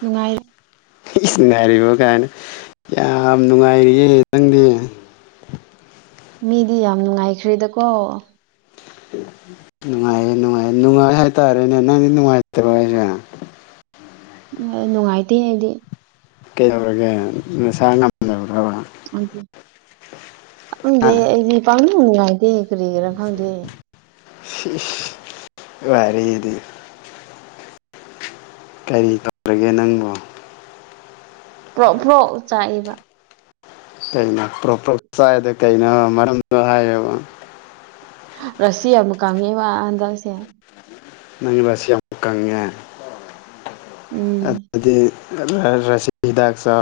ꯅꯨꯡꯉꯥꯏ ꯏꯁ ꯅꯥꯏꯔꯤꯕ ꯀꯥꯏꯅ ꯌꯥꯝ ꯅꯨꯡꯉꯥꯏꯔꯤꯌꯦ ꯅꯪꯗꯤ ꯃꯤꯗꯤ ꯌꯥꯝ ꯅꯨꯡꯉꯥꯏꯈ꯭ꯔꯦꯗꯀꯣ ꯅꯨꯡꯉꯥꯏꯌꯦ ꯅꯨꯡꯉꯥꯏꯌꯦ ꯅꯨꯡꯉꯥꯏ ꯍꯥꯏꯇꯥꯔꯦꯅꯦ ꯅꯪꯗꯤ ꯅꯨꯡꯉꯥꯏꯇ꯭ꯔꯣ ꯍꯥꯏꯁꯦ ꯎꯝ ꯅꯨꯡꯉꯥꯏꯇꯦ ꯑꯩꯗꯤ ꯀꯩꯗꯧꯔꯒꯦ ꯅꯁꯥ ꯉꯝ__ ꯑꯩꯗꯤ ꯍꯥ ꯈꯪꯗꯦ ꯑꯩꯗꯤ ꯄꯪꯅꯨꯡ ꯅꯨꯡꯉꯥꯏꯇꯦ ꯀꯔꯤꯒꯤꯔꯥ ꯈꯪꯗꯦ ꯏꯁ ꯏꯁ ꯋꯥꯔꯤꯗꯤ ꯀꯔꯤ ꯇꯧꯔꯒꯦ ꯅꯪꯕꯨ ꯄ꯭ꯔꯣꯛ ꯄ꯭ꯔꯣꯛ ꯆꯥꯛꯏꯕ ꯀꯩꯅꯣ ꯄ꯭ꯔꯣꯛ ꯄ꯭ꯔꯣꯛ ꯆꯥꯛꯏꯗꯣ ꯀꯩꯅꯣ ꯃꯔꯝꯗꯣ ꯍꯥꯏꯌꯣꯕ ꯔꯥꯁꯤ ꯌꯥꯝ ꯀꯪꯉꯦꯕ ꯍꯟꯗꯛꯁꯦ ꯅꯪꯗꯤ ꯔꯥꯁꯤ ꯌꯥꯝ ꯀꯪꯉꯦ꯫ ꯎꯝ ꯑꯗꯤ ꯔꯁꯤꯗꯥꯥꯛꯆ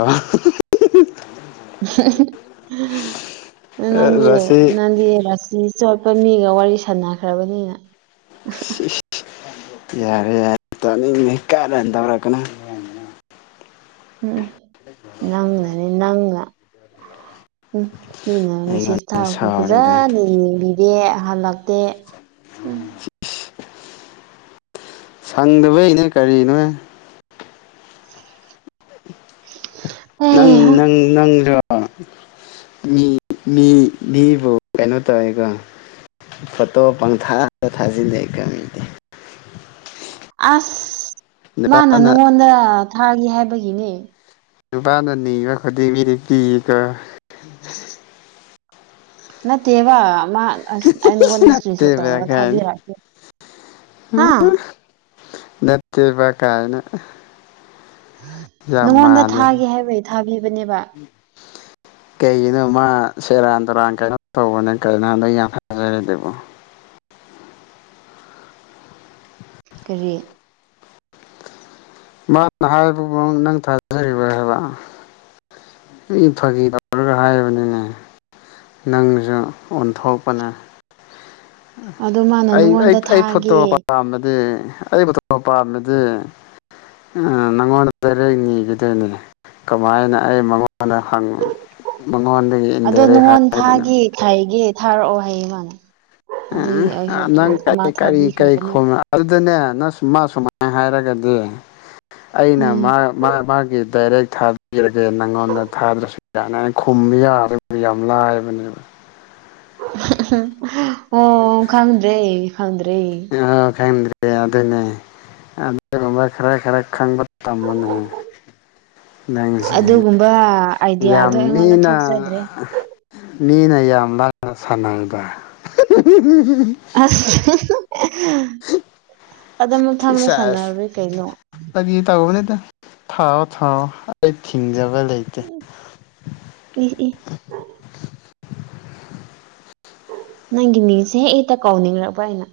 ꯅꯪꯕꯨ ꯔꯁꯤ ꯅꯪꯒꯤ ꯔꯥꯁꯤ ꯆꯠꯄ ꯃꯤꯒ ꯋꯥꯔꯤ ꯁꯥꯟꯅꯈ꯭ꯔꯕꯅꯤꯅ ꯁꯤꯁ ꯌꯥꯔꯦ ꯌꯥꯔ ꯇꯥꯅꯤꯡꯗꯦ ꯀꯥꯔꯟ ꯇꯧꯔꯛꯀꯅꯣ ꯎꯝ ꯅꯪꯅꯅꯤ ꯅꯪꯅ ꯍꯨꯝ ꯃꯤꯅ ꯃꯦꯁꯦꯁ ꯑꯩꯉꯣꯟꯗ ꯊꯥꯔꯛꯄ ꯁꯥꯎꯔꯤꯗꯣ ꯐꯖꯅ ꯌꯦꯡꯗꯦ ꯍꯜꯂꯛꯇꯦ ꯎ ꯁꯪꯗꯕꯩꯩꯅ ꯀꯔꯤꯅꯣꯍꯦ ꯍ ꯅꯪ ꯅꯪ ꯅꯪꯗꯣ ꯃꯤ ꯃꯤ ꯃꯤꯕꯨ ꯀꯩꯅꯣ ꯇꯧꯋꯦ ꯀꯣ ꯐꯣꯇꯣ ꯄꯪꯊꯥꯗ ꯊꯥꯖꯤꯜ ꯂꯛꯑꯦ ꯀꯥꯏ ꯑꯁ ꯃꯥꯅ ꯅꯨꯄꯥꯅ ꯅꯪꯉꯣꯟꯗ ꯊꯥꯒꯤ ꯍꯥꯏꯕꯒꯤꯅꯦ ꯅꯨꯄꯥꯅ ꯅꯤꯕ ꯈꯨꯗꯤꯡ ꯃꯤꯗꯤ ꯄꯤꯌꯦꯀꯣ [unintelligible] [unintelligible] ꯅꯠꯇꯦꯕ ꯃꯥ ꯑꯁ ꯑꯩ ꯅꯉꯣꯟꯗ ꯏꯁꯀ꯭ꯔꯤꯟ ꯁꯣꯠ ꯅꯠꯇꯦꯕ ꯇꯧꯔꯒ ꯀꯥꯏꯅ ꯊꯥꯕꯤꯔꯛꯀꯦ ꯍꯥ ꯅꯠꯇꯦꯕ ꯀꯥꯏꯅ ꯌꯥꯝ ꯅꯪꯉꯣꯟꯗ ꯃꯥꯜꯂꯦ ꯊꯥꯒꯦ ꯍꯥꯏꯕꯩ ꯊꯥꯕꯤꯕꯅꯦꯕ ꯀꯩꯒꯤꯅꯣ ꯃꯥ ꯁꯦꯔꯥꯟ ꯇꯨꯔꯥꯟ ꯀꯩꯅꯣ ꯇꯧꯕꯅꯦ ꯀꯅꯥꯅꯣ ꯌꯥꯝ ꯍꯥꯏꯔꯛꯏ ꯗꯨꯕꯣ ꯀꯔꯤ ꯃꯥꯅ ꯍꯥꯏꯕꯕꯨ ꯅꯪ ꯊꯥꯖꯔꯤꯕ ꯍꯥꯏꯕ ꯏ ꯐꯥꯒꯤ ꯇꯧꯔꯒ ꯍꯥꯏꯕꯅꯤꯅꯦ ꯅꯪꯖꯨ ꯑꯣꯟꯊꯣꯛꯄꯅꯦ ꯑꯗꯣ ꯃꯥꯅ ꯑꯩ ꯑꯩ ꯅꯉꯣꯟꯗ ꯑꯩ ꯐꯣꯇꯣ ꯊꯥꯒꯦ ꯄꯥꯝꯃꯗꯤ ꯑꯩ ꯐꯣꯇꯣ ꯄꯥꯝꯃꯗꯤ ꯑ ꯅꯪꯉꯣꯟꯗ ꯗꯥꯏꯔꯦꯛ ꯅꯤꯒꯗꯣꯏꯅꯤꯅꯦ ꯀꯃꯥꯏꯅ ꯑꯩ ꯃꯉꯣꯟ ꯍꯥꯟꯅ ꯍꯪꯉꯨꯅꯨ ꯃꯉꯣꯟꯗꯩꯩ ꯏꯟꯗꯥꯏꯔꯦꯛ ꯍꯥꯏꯔꯦꯗꯅ ꯍꯥꯏꯒꯦ ꯊꯥꯔꯛꯑꯣ ꯍꯥꯏꯌꯦ ꯃꯥꯅ ꯎ ꯑꯗꯨꯒꯤ ꯑꯩꯁꯨ ꯑꯥ ꯑꯗꯨꯝ ꯅꯪ ꯀ ꯑꯃ ꯀꯔꯤ ꯀꯔꯤ ꯊꯥꯕꯤꯈ꯭ꯔꯕꯅꯦ ꯈꯣꯅ ꯑꯗꯨꯗꯅꯦ ꯅꯁ ꯃꯥ ꯁꯨꯃꯥꯏ ꯍꯥꯏꯔꯒꯗꯤ ꯑꯩꯅ ꯎꯝ ꯃꯥ ꯃꯥ ꯃꯥꯒꯤ ꯗꯥꯏꯔꯦꯛ ꯊꯥꯕꯤꯔꯒꯦ ꯅꯪꯉꯣꯟꯗ ꯊꯥꯗ꯭ꯔꯁꯨ ꯌꯥꯅꯦ ꯈꯨꯝꯕꯤ ꯌꯥꯔ ꯌꯥꯝ ꯂꯥꯏꯕꯅꯦꯕ ꯑꯣ ꯈꯪꯗ꯭ꯔꯦ ꯈꯪꯗ꯭ꯔꯦ ꯑ ꯈꯪꯗ꯭ꯔꯦ ꯑꯗꯨꯅꯦ ꯑꯗꯨꯒꯨꯝꯕ ꯈꯔ ꯈꯔ ꯈꯪꯕ ꯇꯝꯃꯨꯅꯦꯍꯦ ꯅꯪꯁꯤꯗꯤ ꯑꯗꯨꯒꯨꯝꯕ ꯌꯥꯝ ꯑꯥꯏꯗꯤꯌꯥꯗꯣ ꯑꯩꯉꯣꯟꯗ ꯃꯤꯅ ꯊꯣꯛꯆꯗ꯭ꯔꯦ ꯃꯤꯅ ꯌꯥꯝ ꯂꯥꯏꯅ ꯁꯥꯟꯅꯩꯗ ꯑꯁ ꯑꯗꯨ ꯃꯊꯪꯗ ꯁꯥꯟꯅꯔꯔꯣꯏ ꯀꯩꯅꯣ ꯐꯒꯤ ꯇꯧꯕꯅꯦꯗ ꯊꯥꯎꯑꯣ ꯊꯥꯎꯑꯣ ꯑꯩ ꯊꯤꯡꯖꯕ ꯂꯩꯇꯦ ꯍꯨꯝ ꯏ ꯏ ꯅꯪꯒꯤ ꯃꯤꯡꯁꯦ ꯑꯩ ꯍꯦꯛꯇ ꯀꯧꯅꯤꯡꯔꯛꯄ ꯑꯩꯅ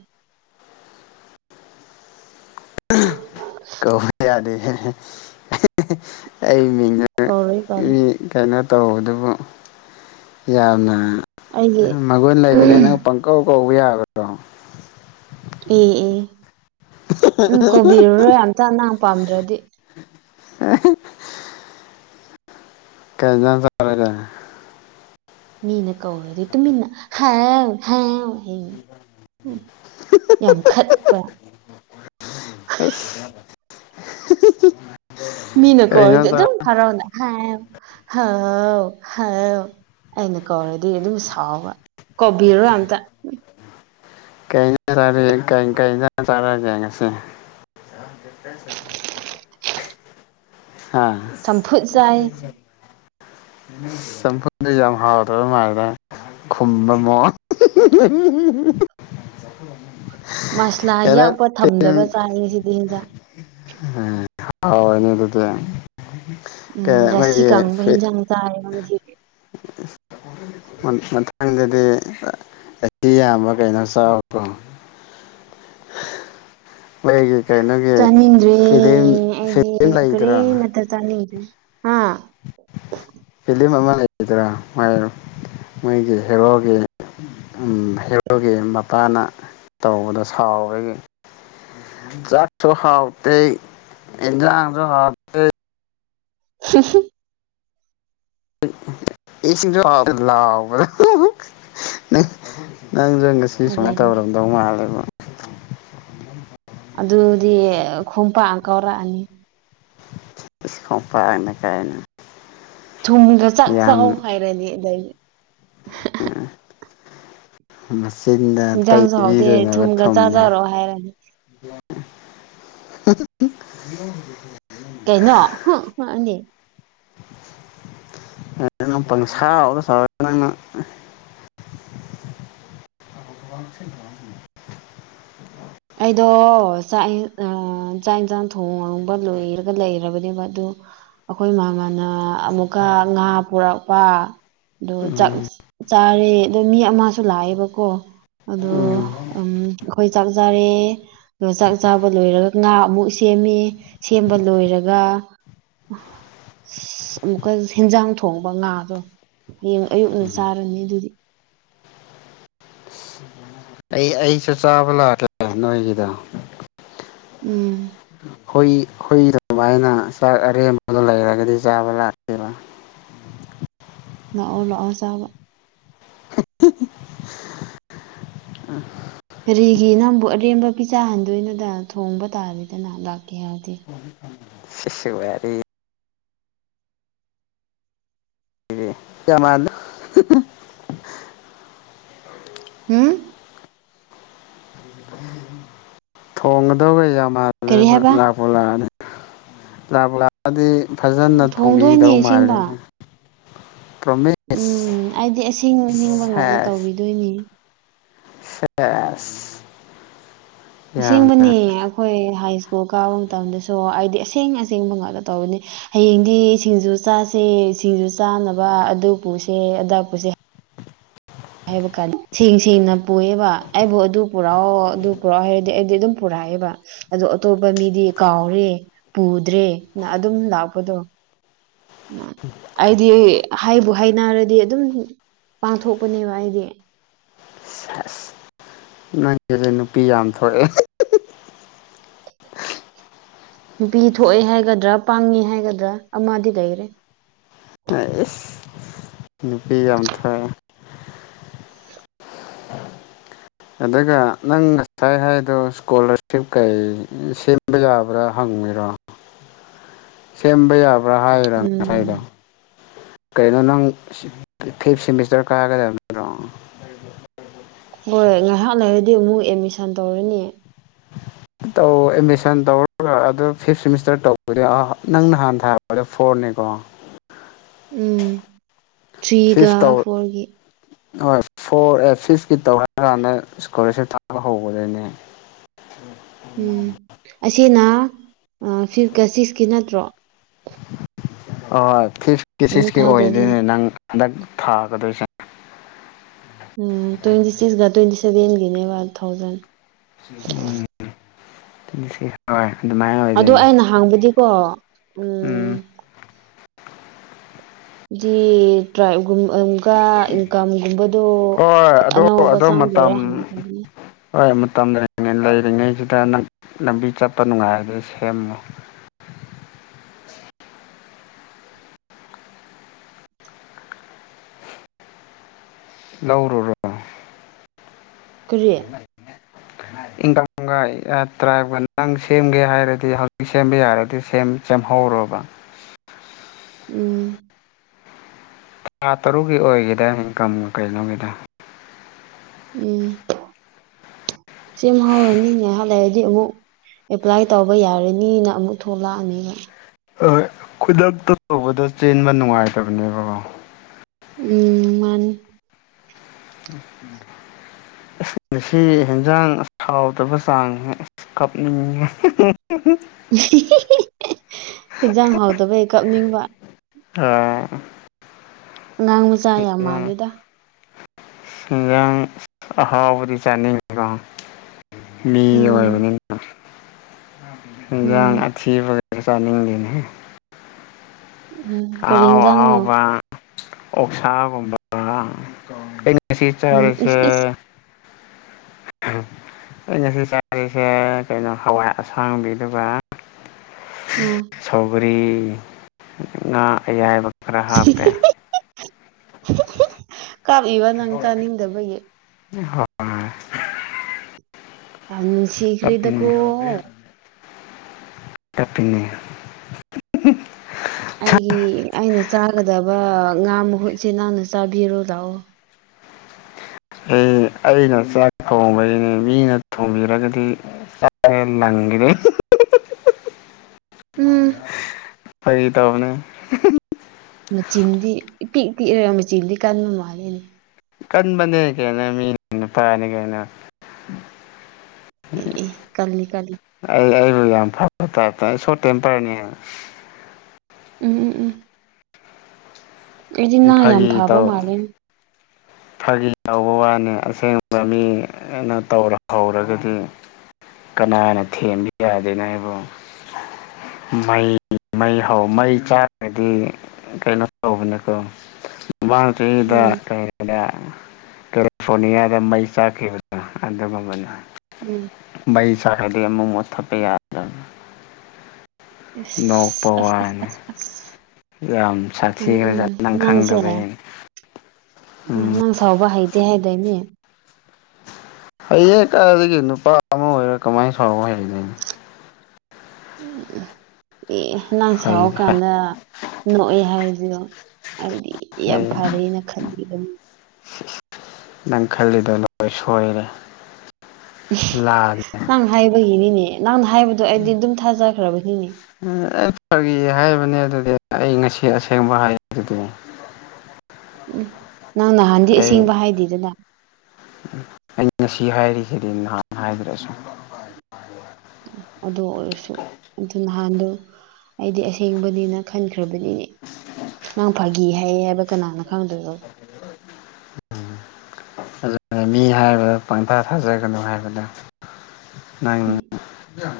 [unintelligible] ꯀꯧꯕ ꯌꯥꯗꯦ ꯑꯩ ꯃꯤꯡꯗꯣ ꯀꯧꯔꯦ ꯀꯧꯔꯦ ꯃꯤ ꯀꯩꯅꯣ ꯇꯧꯕꯗꯨꯕꯨ ꯌꯥꯝꯅ ꯑꯩꯒꯤ ꯃꯒꯨꯟ ꯂꯩꯕꯅꯦ ꯅꯪ ꯄꯪꯀꯧ ꯀꯧꯕ ꯌꯥꯕ꯭ꯔꯣ ꯑꯦ ꯑꯦ ꯎꯝ ꯀꯧꯕꯤꯔꯔꯣꯏ ꯑꯝꯇ ꯅꯪ ꯄꯥꯝꯗ꯭ꯥꯔꯗꯤ [unintelligible] ꯀꯩ ꯏꯟꯖꯥꯡ ꯆꯥꯔꯒꯦ ꯃꯤꯅ ꯀꯧꯔꯗꯤ ꯇꯨꯃꯤꯟꯅ ꯍꯥꯎ ꯍꯥꯎ ꯍꯩ ꯍꯝ ꯌꯥꯝ ꯈꯠꯄ꯭ꯥꯔ ꯑꯁ ꯃꯤꯅ ꯀꯩ ꯀꯧꯔꯗꯤ ꯏꯟꯖꯥꯡ ꯆꯥ ꯑꯗꯨꯝ ꯍꯔꯥꯎꯅ ꯍꯥꯎ ꯍꯥꯎ ꯍꯥꯎ ꯑꯩꯅ ꯀꯧꯔꯗꯤ ꯑꯗꯨꯝ ꯁꯥꯎꯕ ꯀꯧꯕꯤꯔꯣꯏ ꯑꯝꯇ [unintelligible] ꯀꯩ ꯏꯟꯖꯥꯡ ꯆꯥꯔꯒ‌ꯦ ꯀꯩ ꯀꯩ ꯏꯟꯖꯥꯡ ꯆꯥꯔꯛꯑꯒ‌ꯦ ꯉꯁꯤ [unintelligible] ꯍꯥ ꯆꯝꯐꯨꯠ ꯆꯥꯏ [unintelligible] ꯆꯝꯐꯨꯠꯅ‌ꯦ ꯌꯥꯝ ꯍꯥꯥꯎꯇꯕ ꯃꯥꯥꯏꯂ‌ꯦꯗ ꯈꯨꯝꯕꯃꯣ [unintelligible] ꯃꯁꯂꯥ ꯌꯥꯛꯄ ꯊꯝꯗꯕ ꯆꯥꯏꯌ‌ꯦ ꯉꯁꯤꯗꯤ ꯍ‌ꯦꯟꯖꯥꯡ ꯍꯥ ꯍꯥꯎꯔꯅꯤ ꯑꯗꯨꯗꯤ ꯀꯥ ꯎꯝ ꯔꯁꯤ ꯃꯩꯔ‌ꯦ ꯀꯪꯕ ꯐꯔꯤꯠ ꯍꯦꯟꯖꯥꯡ ꯆꯥꯏꯌꯦꯕ ꯉꯁꯤ ꯃꯊꯪꯗꯗꯤ ꯑꯍꯤ ꯌꯥꯝꯕ ꯀꯩꯅꯣ ꯆꯥꯎꯔ‌ꯣꯀꯣ ꯃꯩ‌ꯩꯒꯤ ꯀꯩꯅꯣꯒꯤ ꯐꯤꯂꯝ ꯆꯅꯤꯡꯗ꯭ꯔ‌ꯦ ꯑꯩꯗꯤ ꯐꯤꯂꯝ ꯀꯔꯤ ꯂꯩꯗ꯭ꯔꯥ ꯃꯇꯥ ꯆꯅꯤꯗꯔ‌ꯦ ꯍꯥ ꯐꯤꯂꯝ ꯑꯃ ꯂꯩꯗ꯭ꯔꯥ ꯃꯥꯏ ꯃꯣꯏꯒꯤ ꯍꯦꯔꯣꯒꯤ ꯍꯦꯔꯣꯒꯤ ꯃꯄꯥꯅ ꯇꯧꯕꯗ ꯁꯥꯎꯕꯒꯤ ꯆꯥꯥꯛꯁꯨ ꯍꯥꯎꯇ‌ꯦ ꯏꯦꯟꯖꯥꯡꯁꯨ ꯍꯥꯎꯇ‌ꯦ [unintelligible] ꯏꯁꯤꯡꯁꯨ ꯍꯥꯎꯋ‌ꯦ ꯂꯥꯎꯕꯗ ꯅꯪ ꯅꯪꯁꯨ ꯉꯥꯏ ꯁꯤ ꯁꯨꯃꯥꯏꯅ ꯑꯗꯩꯅꯤ ꯇꯧꯔꯝꯗꯧ ꯃꯥꯜꯂꯦꯕ ꯑꯗꯨꯗꯤ ꯈ‌ꯣꯡꯄꯥꯛꯅ ꯀꯥꯎꯔꯛꯑꯅꯤ ꯏꯁ ꯈꯣꯡꯄꯥꯛꯅ ꯀꯥꯏꯅ ꯊꯨꯝꯒ ꯆꯥꯛ ꯆꯥꯎ ꯌꯥꯝ ꯍꯥꯏꯔꯅꯤ ꯑꯗꯩꯗꯤ ꯎ ꯃꯆꯤꯟꯗ ꯏꯟꯖꯥꯡꯁꯨ ꯍꯥꯎꯇꯦ ꯇꯩꯕꯤꯗ‌ꯣꯏꯅ‌ꯦꯕ ꯊꯨꯝꯒ ꯊꯨꯝꯅ ꯆꯥꯖꯔꯣ ꯍꯥꯏꯔꯅꯤ [unintelligible] [unintelligible] ꯀꯩꯅꯣ ꯍ‌ꯨꯠ [unintelligible] [unintelligible] ꯅꯪꯅ [unintelligible] ꯑꯩꯗꯣ ꯆꯥꯛ ꯏꯟ ꯑ ꯆꯥꯛ ꯏꯟꯁꯥꯡ ꯊꯣꯡꯕ ꯂꯣꯏꯔ ꯂꯩꯔꯕꯅꯦꯕ ꯑꯗꯨ ꯑꯩꯈꯣꯏ ꯃꯥꯝꯃ ꯑ ꯑꯃꯨꯛꯀ ꯉꯥ ꯄꯨꯔꯛꯄ ꯑꯗꯨ ꯆꯥꯛ ꯎꯝ ꯆꯥꯔꯦ ꯑꯗꯣ ꯃꯤ ꯑꯃꯁꯨ ꯂꯥꯛꯑꯦꯕꯀꯣ ꯑꯗꯣ ꯎꯝ ꯎꯝ ꯑꯩꯈꯣꯏ ꯖꯥꯔꯦ ꯆꯥꯛ ꯆꯥꯕ ꯂꯣꯏꯔꯒ ꯉꯥ ꯑꯃꯨꯛ ꯁꯦꯝꯃꯤ ꯁꯦꯝꯕ ꯂꯣꯏꯔꯒ ꯑ ꯑꯁ ꯑꯃꯨꯛꯀ ꯍꯦꯟꯖꯥꯡ ꯊꯣꯡꯕ ꯉꯥꯗꯣ ꯍꯌꯦꯡ ꯑꯌꯨꯛꯅ ꯆꯥꯔꯅꯤ ꯑꯗꯨꯒꯤ ꯑꯩ ꯑꯩꯁꯨ ꯆꯥꯕ ꯂꯥꯛꯀꯦ ꯅꯣꯏꯒꯤꯗ ꯎꯝ ꯍꯨꯏ ꯍꯨꯏ ꯗꯨꯃꯥꯏꯅ ꯆꯥꯛ ꯑꯔꯦꯝꯕꯗꯣ ꯂꯩꯔꯒꯗꯤ ꯆꯥꯕ ꯂꯥꯛꯀꯦꯕꯥ ꯂꯥꯛꯑꯣ ꯂꯥꯛꯑꯣ ꯆꯥꯕ [unintelligible] ꯀꯔꯤꯒꯤ ꯅꯪꯕꯨ ꯑꯔꯦꯝꯕ ꯄꯤ ꯆꯥ ꯍꯟꯗꯣꯏꯅꯣꯗ ꯊꯣꯡꯕ ꯇꯥꯔꯦꯗꯅ ꯂꯥꯛꯀꯦ ꯍꯥꯏꯔꯗꯤ ꯋꯥꯔꯤ ꯆꯥꯃꯥꯜꯂꯨ ꯍꯨꯡ ꯊꯣꯡꯒꯗꯧꯕ ꯌꯥꯝ ꯀꯔꯤ ꯃꯥꯜꯂꯦꯕ ꯍꯥꯏꯕ ꯂꯥꯛꯄꯨ ꯂꯥꯛꯑꯅꯤ ꯂꯥꯛꯄꯨ ꯂꯥꯛ ꯑꯗꯤ ꯐꯖꯅ ꯊꯣꯡꯗꯣꯏꯅꯦ ꯊꯣꯡꯕꯤꯗꯧ ꯃꯥꯜꯂꯦ ꯑꯁꯦꯡꯕ ꯄ꯭ꯔꯣꯃꯤ ꯎꯝ ꯑꯩꯗꯤ ꯑꯁꯦꯡ ꯑꯁꯤꯡꯕ ꯉꯥꯛꯇ ꯇꯧꯕꯤꯗꯣꯏꯅꯤ ꯁꯦꯁ ꯌꯥꯝꯅ ꯑꯁꯦꯡꯕꯅꯤ ꯑꯩꯈꯣꯏ ꯍꯥꯏ ꯁ꯭ꯀꯨꯜ ꯀꯥꯕ ꯃꯇꯝꯗꯁꯨ ꯑꯩꯗꯤ ꯑꯁꯦꯡ ꯑꯁꯦꯡꯕ ꯉꯥꯛꯇ ꯇꯧꯕꯅꯤ ꯍꯌꯦꯡꯗꯤ ꯁꯤꯡꯖꯨ ꯆꯥꯁꯦ ꯁꯤꯡꯖꯨ ꯆꯥꯅꯕ ꯑꯗꯨ ꯄꯨꯁꯦ ꯑꯗꯥ ꯄꯨꯁꯦ ꯍꯥꯏꯕ ꯀꯥꯟ ꯁꯦꯡ ꯁꯦꯡꯅ ꯄꯨꯑꯦꯕ ꯑꯩꯕꯨ ꯑꯗꯨ ꯄꯨꯔꯛꯑꯣ ꯑꯗꯨ ꯄꯨꯔꯛꯑꯣ ꯍꯥꯏꯔ ꯑ ꯑꯩꯗꯤ ꯑꯗꯨꯝ ꯄꯨꯔꯛꯑꯦꯕ ꯑꯗꯣ ꯑꯇꯣꯞꯄ ꯃꯤꯗꯤ ꯀꯥꯎꯔꯦ ꯄꯨꯗ꯭ꯔꯦ ꯅ ꯑꯗꯨꯝ ꯂꯥꯛꯄꯗꯣ ꯑꯩꯗꯤ ꯍꯥꯏꯕꯨ ꯍꯥꯏꯅꯔꯗꯤ ꯑꯗꯨꯝ ꯄꯥꯡꯊꯣꯛꯄꯅꯦꯕ ꯑꯩꯗꯤ ꯁꯦꯁ ꯅꯪꯒꯤꯁꯦ ꯅꯨꯄꯤ ꯌꯥꯝ ꯊꯣꯛꯑꯦ ꯅꯨꯄꯤ ꯊꯣꯛꯑꯦ ꯍꯥꯏꯒꯗ꯭ꯔꯥ ꯄꯥꯡꯉꯦ ꯍꯥꯏꯒꯗ꯭ꯔꯥ ꯑꯃꯥꯗꯤ ꯂꯩꯔꯦ ꯍꯥꯏꯁ ꯅꯨꯄꯤ ꯌꯥꯝ ꯊꯣꯛꯑꯦ ꯑꯗꯨꯒ ꯅꯪ ꯉꯁꯥꯏ ꯍꯥꯏꯗꯣ ꯏꯁꯀꯣꯂꯔꯁꯤꯞ ꯀꯩ ꯁꯤꯝ ꯕ ꯌꯥꯕ꯭ꯔꯥ ꯍꯪꯉꯤꯔꯣ [unintelligible] ꯁꯦꯝꯕ ꯌꯥꯕ꯭ꯔꯥ ꯍꯥꯏꯔ ꯎꯝ ꯉꯁꯥꯏꯗꯣ ꯀꯩꯅꯣ ꯅꯪ ꯐꯤꯞ ꯁꯦꯃꯤꯁꯇꯔ ꯀꯥꯔꯒ ꯂꯩꯔꯝ ꯅꯠꯇ꯭ꯔꯣ ꯍꯣꯏ ꯉꯥꯏꯍꯥꯛ ꯂꯩꯔꯗꯤ ꯑꯃꯨꯛ ꯑꯦꯗꯃꯤꯁꯟ ꯇꯧꯔꯅꯤ ꯇꯧ ꯑꯦꯗꯃꯤꯁꯟ ꯇꯧꯔꯒ ꯑꯗꯨ ꯐꯤꯞ ꯁꯦꯃꯤꯁꯇꯔ ꯇꯧꯕꯗ ꯑ ꯅꯪ ꯅꯍꯥꯟ ꯊꯥꯔꯛꯄꯗꯣ ꯐꯣꯔꯅꯤꯀꯣ ꯎꯝ ꯊ꯭ꯔꯤꯒ ꯐꯤꯐ ꯇꯧ ꯐꯣꯔꯒꯤ ꯍꯣꯏ ꯐꯣꯔ ꯑꯦ ꯐꯤꯐꯀꯤ ꯇꯧꯔꯀꯥꯟꯗ ꯏꯁꯀꯣꯂꯥꯔꯁꯤꯞ ꯊꯥꯕ ꯍꯧꯕꯗꯣꯏꯅꯦ ꯎꯝ ꯑꯁꯤꯅ ꯑ ꯐꯤꯐꯀ ꯁꯤꯛꯁꯀꯤ ꯅꯠꯇ꯭ꯔꯣ ꯑꯍꯣꯏ ꯐꯤꯐꯀꯤ ꯑꯃꯨꯛ ꯁꯤꯛꯁꯀꯤ ꯊꯥꯗꯣꯏꯅꯦ ꯑꯣꯏꯗꯣꯏꯅꯦ ꯅꯪ ꯍꯟꯗꯛ ꯊꯥꯒꯗꯣꯏꯁꯦ ꯎꯝ ꯇ꯭ꯋꯦꯟꯇꯤ ꯁꯤꯛꯁꯀ ꯇ꯭ꯋꯦꯟꯇꯤ ꯁꯚꯦꯟꯒꯤꯅꯦꯕ ꯊꯥꯎꯖꯟ ꯎꯝ ꯇ꯭ꯋꯦꯟꯇꯤ ꯁꯤꯛꯁ ꯍꯣꯏ ꯑꯗꯨꯃꯥꯏꯟ ꯑꯣꯏꯗꯣꯏꯅꯦ ꯍꯥꯡꯕꯗꯤ ꯀꯣ ꯎꯝ ꯗꯤ ꯇ꯭ꯔꯥꯏꯒꯨꯝ ꯑ ꯒꯨꯝ ꯀ ꯏꯟꯀꯝꯒꯨꯝꯕꯗꯣ ꯍꯣꯏ ꯑꯗꯣ ꯑꯅꯧꯕ ꯑꯗꯣ ꯆꯪꯗꯣꯏꯔꯥ ꯃꯇꯝ ꯍꯪꯒꯦ ꯇꯧꯕꯅꯤ ꯍꯣꯏ ꯃꯇꯝ ꯂꯩꯔꯤꯉꯩ ꯂꯩꯔꯤꯉꯩꯁꯤꯗ ꯅꯪ ꯂꯝꯕꯤ ꯆꯠꯄ ꯅꯨꯡꯉꯥꯏꯔꯗꯤ ꯁꯦꯝꯃꯣ ꯂꯧꯔꯨꯔꯣ [inaudible] ꯏꯟꯀꯝꯒ ꯇ꯭ꯔꯥꯏꯞꯒ ꯅꯪ ꯁꯦꯝꯒꯦ ꯍꯥꯏꯔꯗꯤ ꯍꯧꯖꯤꯛ ꯁꯦꯝꯕ ꯌꯥꯔꯗꯤ ꯁꯦꯝ ꯆꯦꯝꯍꯧꯔꯣꯕ ꯎꯝ ꯊꯥ ꯇꯔꯨꯛꯀꯤ ꯑꯣꯏꯒꯤꯗꯥꯏꯅꯦ ꯏꯟꯀꯝꯒ ꯀꯩ ꯅꯣꯒꯤꯗꯣ ꯎꯝ ꯁꯦꯝ ꯍꯧꯔꯅꯤꯅꯦ ꯉꯩꯍꯥꯛ ꯂꯩꯔꯗꯤ ꯑꯃꯨꯛ ꯑꯦꯄ꯭ꯂꯥꯏ ꯇꯧꯕ ꯌꯥꯔꯅꯤꯅ ꯑꯃꯨꯛ ꯊꯣꯛꯂꯛꯑꯅꯤꯕ ꯍꯣꯏ ꯈꯨꯗꯛꯇ ꯇꯧꯕꯗ ꯆꯦꯟꯕ ꯅꯨꯡꯉꯥꯏꯇꯕꯅꯦꯕꯀꯣ ꯎꯝ ꯃꯥꯅꯤ ꯉꯁꯤ ꯑꯦꯟꯁꯥꯡ ꯍꯥꯎꯇꯕ ꯆꯥꯡꯗꯤ ꯀꯞꯅꯤꯡꯉꯦ ꯍꯦꯟꯁꯥꯡ ꯍꯥꯎꯇꯕꯒꯤ ꯀꯞꯅꯤꯡꯕ ꯑꯥ ꯑꯉꯥꯡ ꯃꯆꯥ ꯌꯥꯝ ꯃꯥꯜꯂꯤꯗ ꯍꯦꯟꯁꯥꯡ ꯑꯍꯥꯎꯕꯗꯤ ꯆꯅꯤꯡꯕ ꯃꯤ ꯎꯝ ꯑꯣꯏꯕꯅꯤꯅ ꯍꯦꯟꯁꯥꯡ ꯎꯝ ꯑꯊꯤꯕꯗꯤ ꯆꯥꯅꯤꯡꯗꯦꯅꯦ ꯎꯝ ꯀꯔꯤ ꯑꯍꯥꯎ ꯏꯟꯖꯥꯡꯅꯣ ꯑꯍꯥꯎꯕ ꯑꯣꯛꯁꯥꯒꯨꯝꯕ ꯑꯩꯅ ꯉꯁꯤ ꯎꯝ ꯆꯥꯔꯤꯁꯦ ꯏꯁ ꯏꯁ [inaudible] ꯑꯩꯅ ꯉꯁꯤ ꯆꯥꯔꯤꯁꯦ ꯀꯩꯅꯣ ꯍꯋꯥꯏ ꯑꯁꯥꯡꯕꯤꯗꯨꯒ ꯎꯝ ꯁꯧꯒ꯭ꯔꯤ ꯉꯥ ꯑꯌꯥꯏꯕ ꯈꯔ ꯍꯥꯞꯄꯦ ꯀꯞꯄꯤꯕ ꯅꯪ ꯆꯥꯅꯤꯡꯗꯕꯒꯤ [inaudible] ꯌꯥꯝ ꯅꯨꯡꯁꯤ ꯀꯞꯄꯤꯅꯦ ꯀꯞꯄꯤꯅꯦ ꯑꯩꯒꯤ ꯑꯩꯅ ꯆꯥꯒꯗꯕ ꯉꯥ ꯃꯍꯨꯠꯁꯦ ꯅꯪꯅ ꯆꯥꯕꯤꯔꯣ ꯂꯥꯛꯑꯣ ꯑꯩ ꯑꯩꯅ ꯆꯥꯛ ꯊꯣꯡꯕꯩꯅꯦ ꯃꯤꯅ ꯊꯣꯡꯕꯤꯔꯒꯗꯤ ꯆꯥꯛꯀ ꯂꯡꯒꯤꯅꯤ ꯎꯝ ꯐꯥꯒꯤ ꯇꯧꯕꯅꯦ ꯃꯆꯤꯟꯗꯤ ꯏꯄꯤꯛ ꯄꯤꯛꯂꯒ ꯃꯆꯤꯟꯗꯤ ꯀꯟꯕ ꯃꯥꯜꯂꯦꯅꯦ ꯀꯟꯕꯅꯦ ꯀꯩꯅꯣ ꯃꯤ ꯅꯨꯄꯥꯅꯦ ꯀꯩꯅꯣ ꯑꯦꯍꯦ ꯀꯜꯂꯤ ꯀꯜꯂꯤ ꯑꯩ ꯑꯩꯕꯨ ꯌꯥꯝ ꯐꯕ ꯇꯥꯏꯞꯇ ꯑꯩ ꯁꯣꯔꯠ ꯇꯦꯝꯄꯔꯅꯦ ꯎꯝ ꯎꯝ ꯎꯝ ꯑꯩꯗꯤ ꯅꯡ ꯌꯥꯝ ꯐꯥꯒꯤ ꯐꯥꯕ ꯇꯧ ꯃꯥꯜꯂꯦꯅꯦ ꯐꯥꯒꯤ ꯍꯧꯕ ꯋꯥꯅꯤ ꯑꯁꯦꯡꯕ ꯃꯤꯅ ꯇꯧꯔꯛꯍꯧꯔꯒꯗꯤ ꯀꯅꯥꯅ ꯊꯦꯝꯕ ꯌꯥꯗꯦꯅꯦ ꯑꯩꯕꯨ ꯃꯩ ꯃꯩ ꯍꯧ ꯃꯩ ꯆꯥꯛꯈ꯭ꯔꯗꯤ ꯀꯩꯅꯣ ꯇꯧꯕꯅꯦꯀꯣ ꯃꯃꯥꯡ ꯆꯍꯤꯗ ꯎꯝ ꯀꯦꯂꯤꯐꯣꯔꯅꯤꯌꯥꯗ ꯃꯩ ꯆꯥꯛꯈꯤꯕꯗꯣ ꯑꯗꯨꯒꯨꯝꯕꯅꯦ ꯎꯝ ꯃꯩ ꯆꯥꯛꯈ꯭ꯔꯗꯤ ꯑꯃꯨꯛ ꯃꯨꯊꯠꯄ ꯌꯗꯕꯅꯦ ꯅꯣꯛꯄ ꯑꯁ ꯑꯁ ꯑꯁ ꯋꯥꯔꯅꯤ ꯑꯁ ꯑꯁ ꯌꯥꯝ ꯎꯝ ꯎꯝ ꯁꯥꯛꯊꯤꯈ꯭ꯔꯖꯥꯠ--ꯅꯪ ꯅꯪꯁꯦ ꯈꯪꯗꯕꯩꯩ ꯅꯪ ꯁꯥꯎꯕ ꯍꯩꯇꯦ ꯍꯥꯏꯗꯥꯏꯅꯦ ꯍꯩꯌꯦ ꯀꯥꯏꯗꯒꯤ ꯅꯨꯄꯥ ꯑꯃ ꯑꯣꯏꯔ ꯀꯃꯥꯏꯅ ꯁꯥꯎ ꯍꯥꯏꯔꯤꯅꯣ ꯎꯝ ꯑꯦ ꯅꯪ ꯍꯩ ꯁꯥꯎꯔꯀꯥꯟꯗ ꯅꯣꯛꯑꯦ ꯍꯥꯏꯖꯤꯔꯣ ꯑꯩꯗꯤ ꯌꯥꯝ ꯍꯩ ꯐꯔꯦꯅ ꯈꯟꯕꯤꯕꯅꯤ ꯅꯪ ꯈꯜꯂꯤꯗꯣ ꯂꯣꯏ ꯁꯣꯏꯔꯦ ꯂꯥꯜ ꯅꯪ ꯍꯥꯏꯕꯒꯤꯅꯤꯅꯦ ꯅꯪꯅ ꯍꯥꯏꯕꯗꯣ ꯑꯩꯗꯤ ꯑꯗꯨꯝ ꯊꯥꯖꯈ꯭ꯔꯕꯅꯤꯅꯦ ꯑꯩ ꯐꯥꯒꯤ ꯍꯥꯏꯕꯅꯦ ꯑꯗꯨꯗꯤ ꯑꯩ ꯉꯁꯤ ꯑꯁꯦꯡꯕ ꯍꯥꯏꯔꯤꯗꯨꯗꯤ ꯎꯝ ꯅꯪ ꯅꯍꯥꯟꯗꯤ ꯑꯩ ꯑꯁꯦꯡꯕ ꯍꯥꯏꯗꯦꯗꯅ ꯑꯩ ꯉꯁꯤ ꯍꯥꯏꯔꯤꯁꯤꯗꯤ ꯅꯍꯥꯟ ꯍꯥꯏꯗꯔꯁꯨ ꯑꯗꯨ ꯑꯣꯏꯔꯁꯨ ꯑꯗꯨ ꯅꯍꯥꯟꯗꯣ ꯑꯩꯗꯤ ꯑꯁꯦꯡꯕꯗꯤ ꯅꯪ ꯈꯟꯈ꯭ꯔꯕꯅꯤꯅꯦ ꯅꯪ ꯐꯥꯒꯤ ꯍꯩ ꯍꯥꯏꯕ ꯀꯅꯥꯅ ꯈꯪꯗꯣꯏꯅꯣ ꯑꯗꯨꯅ ꯃꯤ ꯍꯥꯏꯕꯗ ꯄꯪꯊꯥ ꯊꯥꯖꯒꯅꯨ ꯍꯥꯏꯕꯗꯣ ꯅꯪꯅ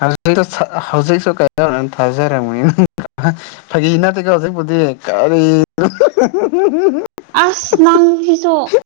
ꯍꯧꯖꯤꯛꯁꯨ-ꯍꯧꯖꯤꯛꯁꯨ ꯀꯩꯗꯧꯅ ꯊꯥꯖꯔꯝꯃꯤ [unintelligible] ꯐꯥꯒꯤ ꯅꯠꯇꯦꯀꯣ ꯑꯁꯦꯡꯕꯗꯤ ꯀꯔꯤꯅꯣ ꯑꯁ ꯅꯪꯁꯤꯁꯨ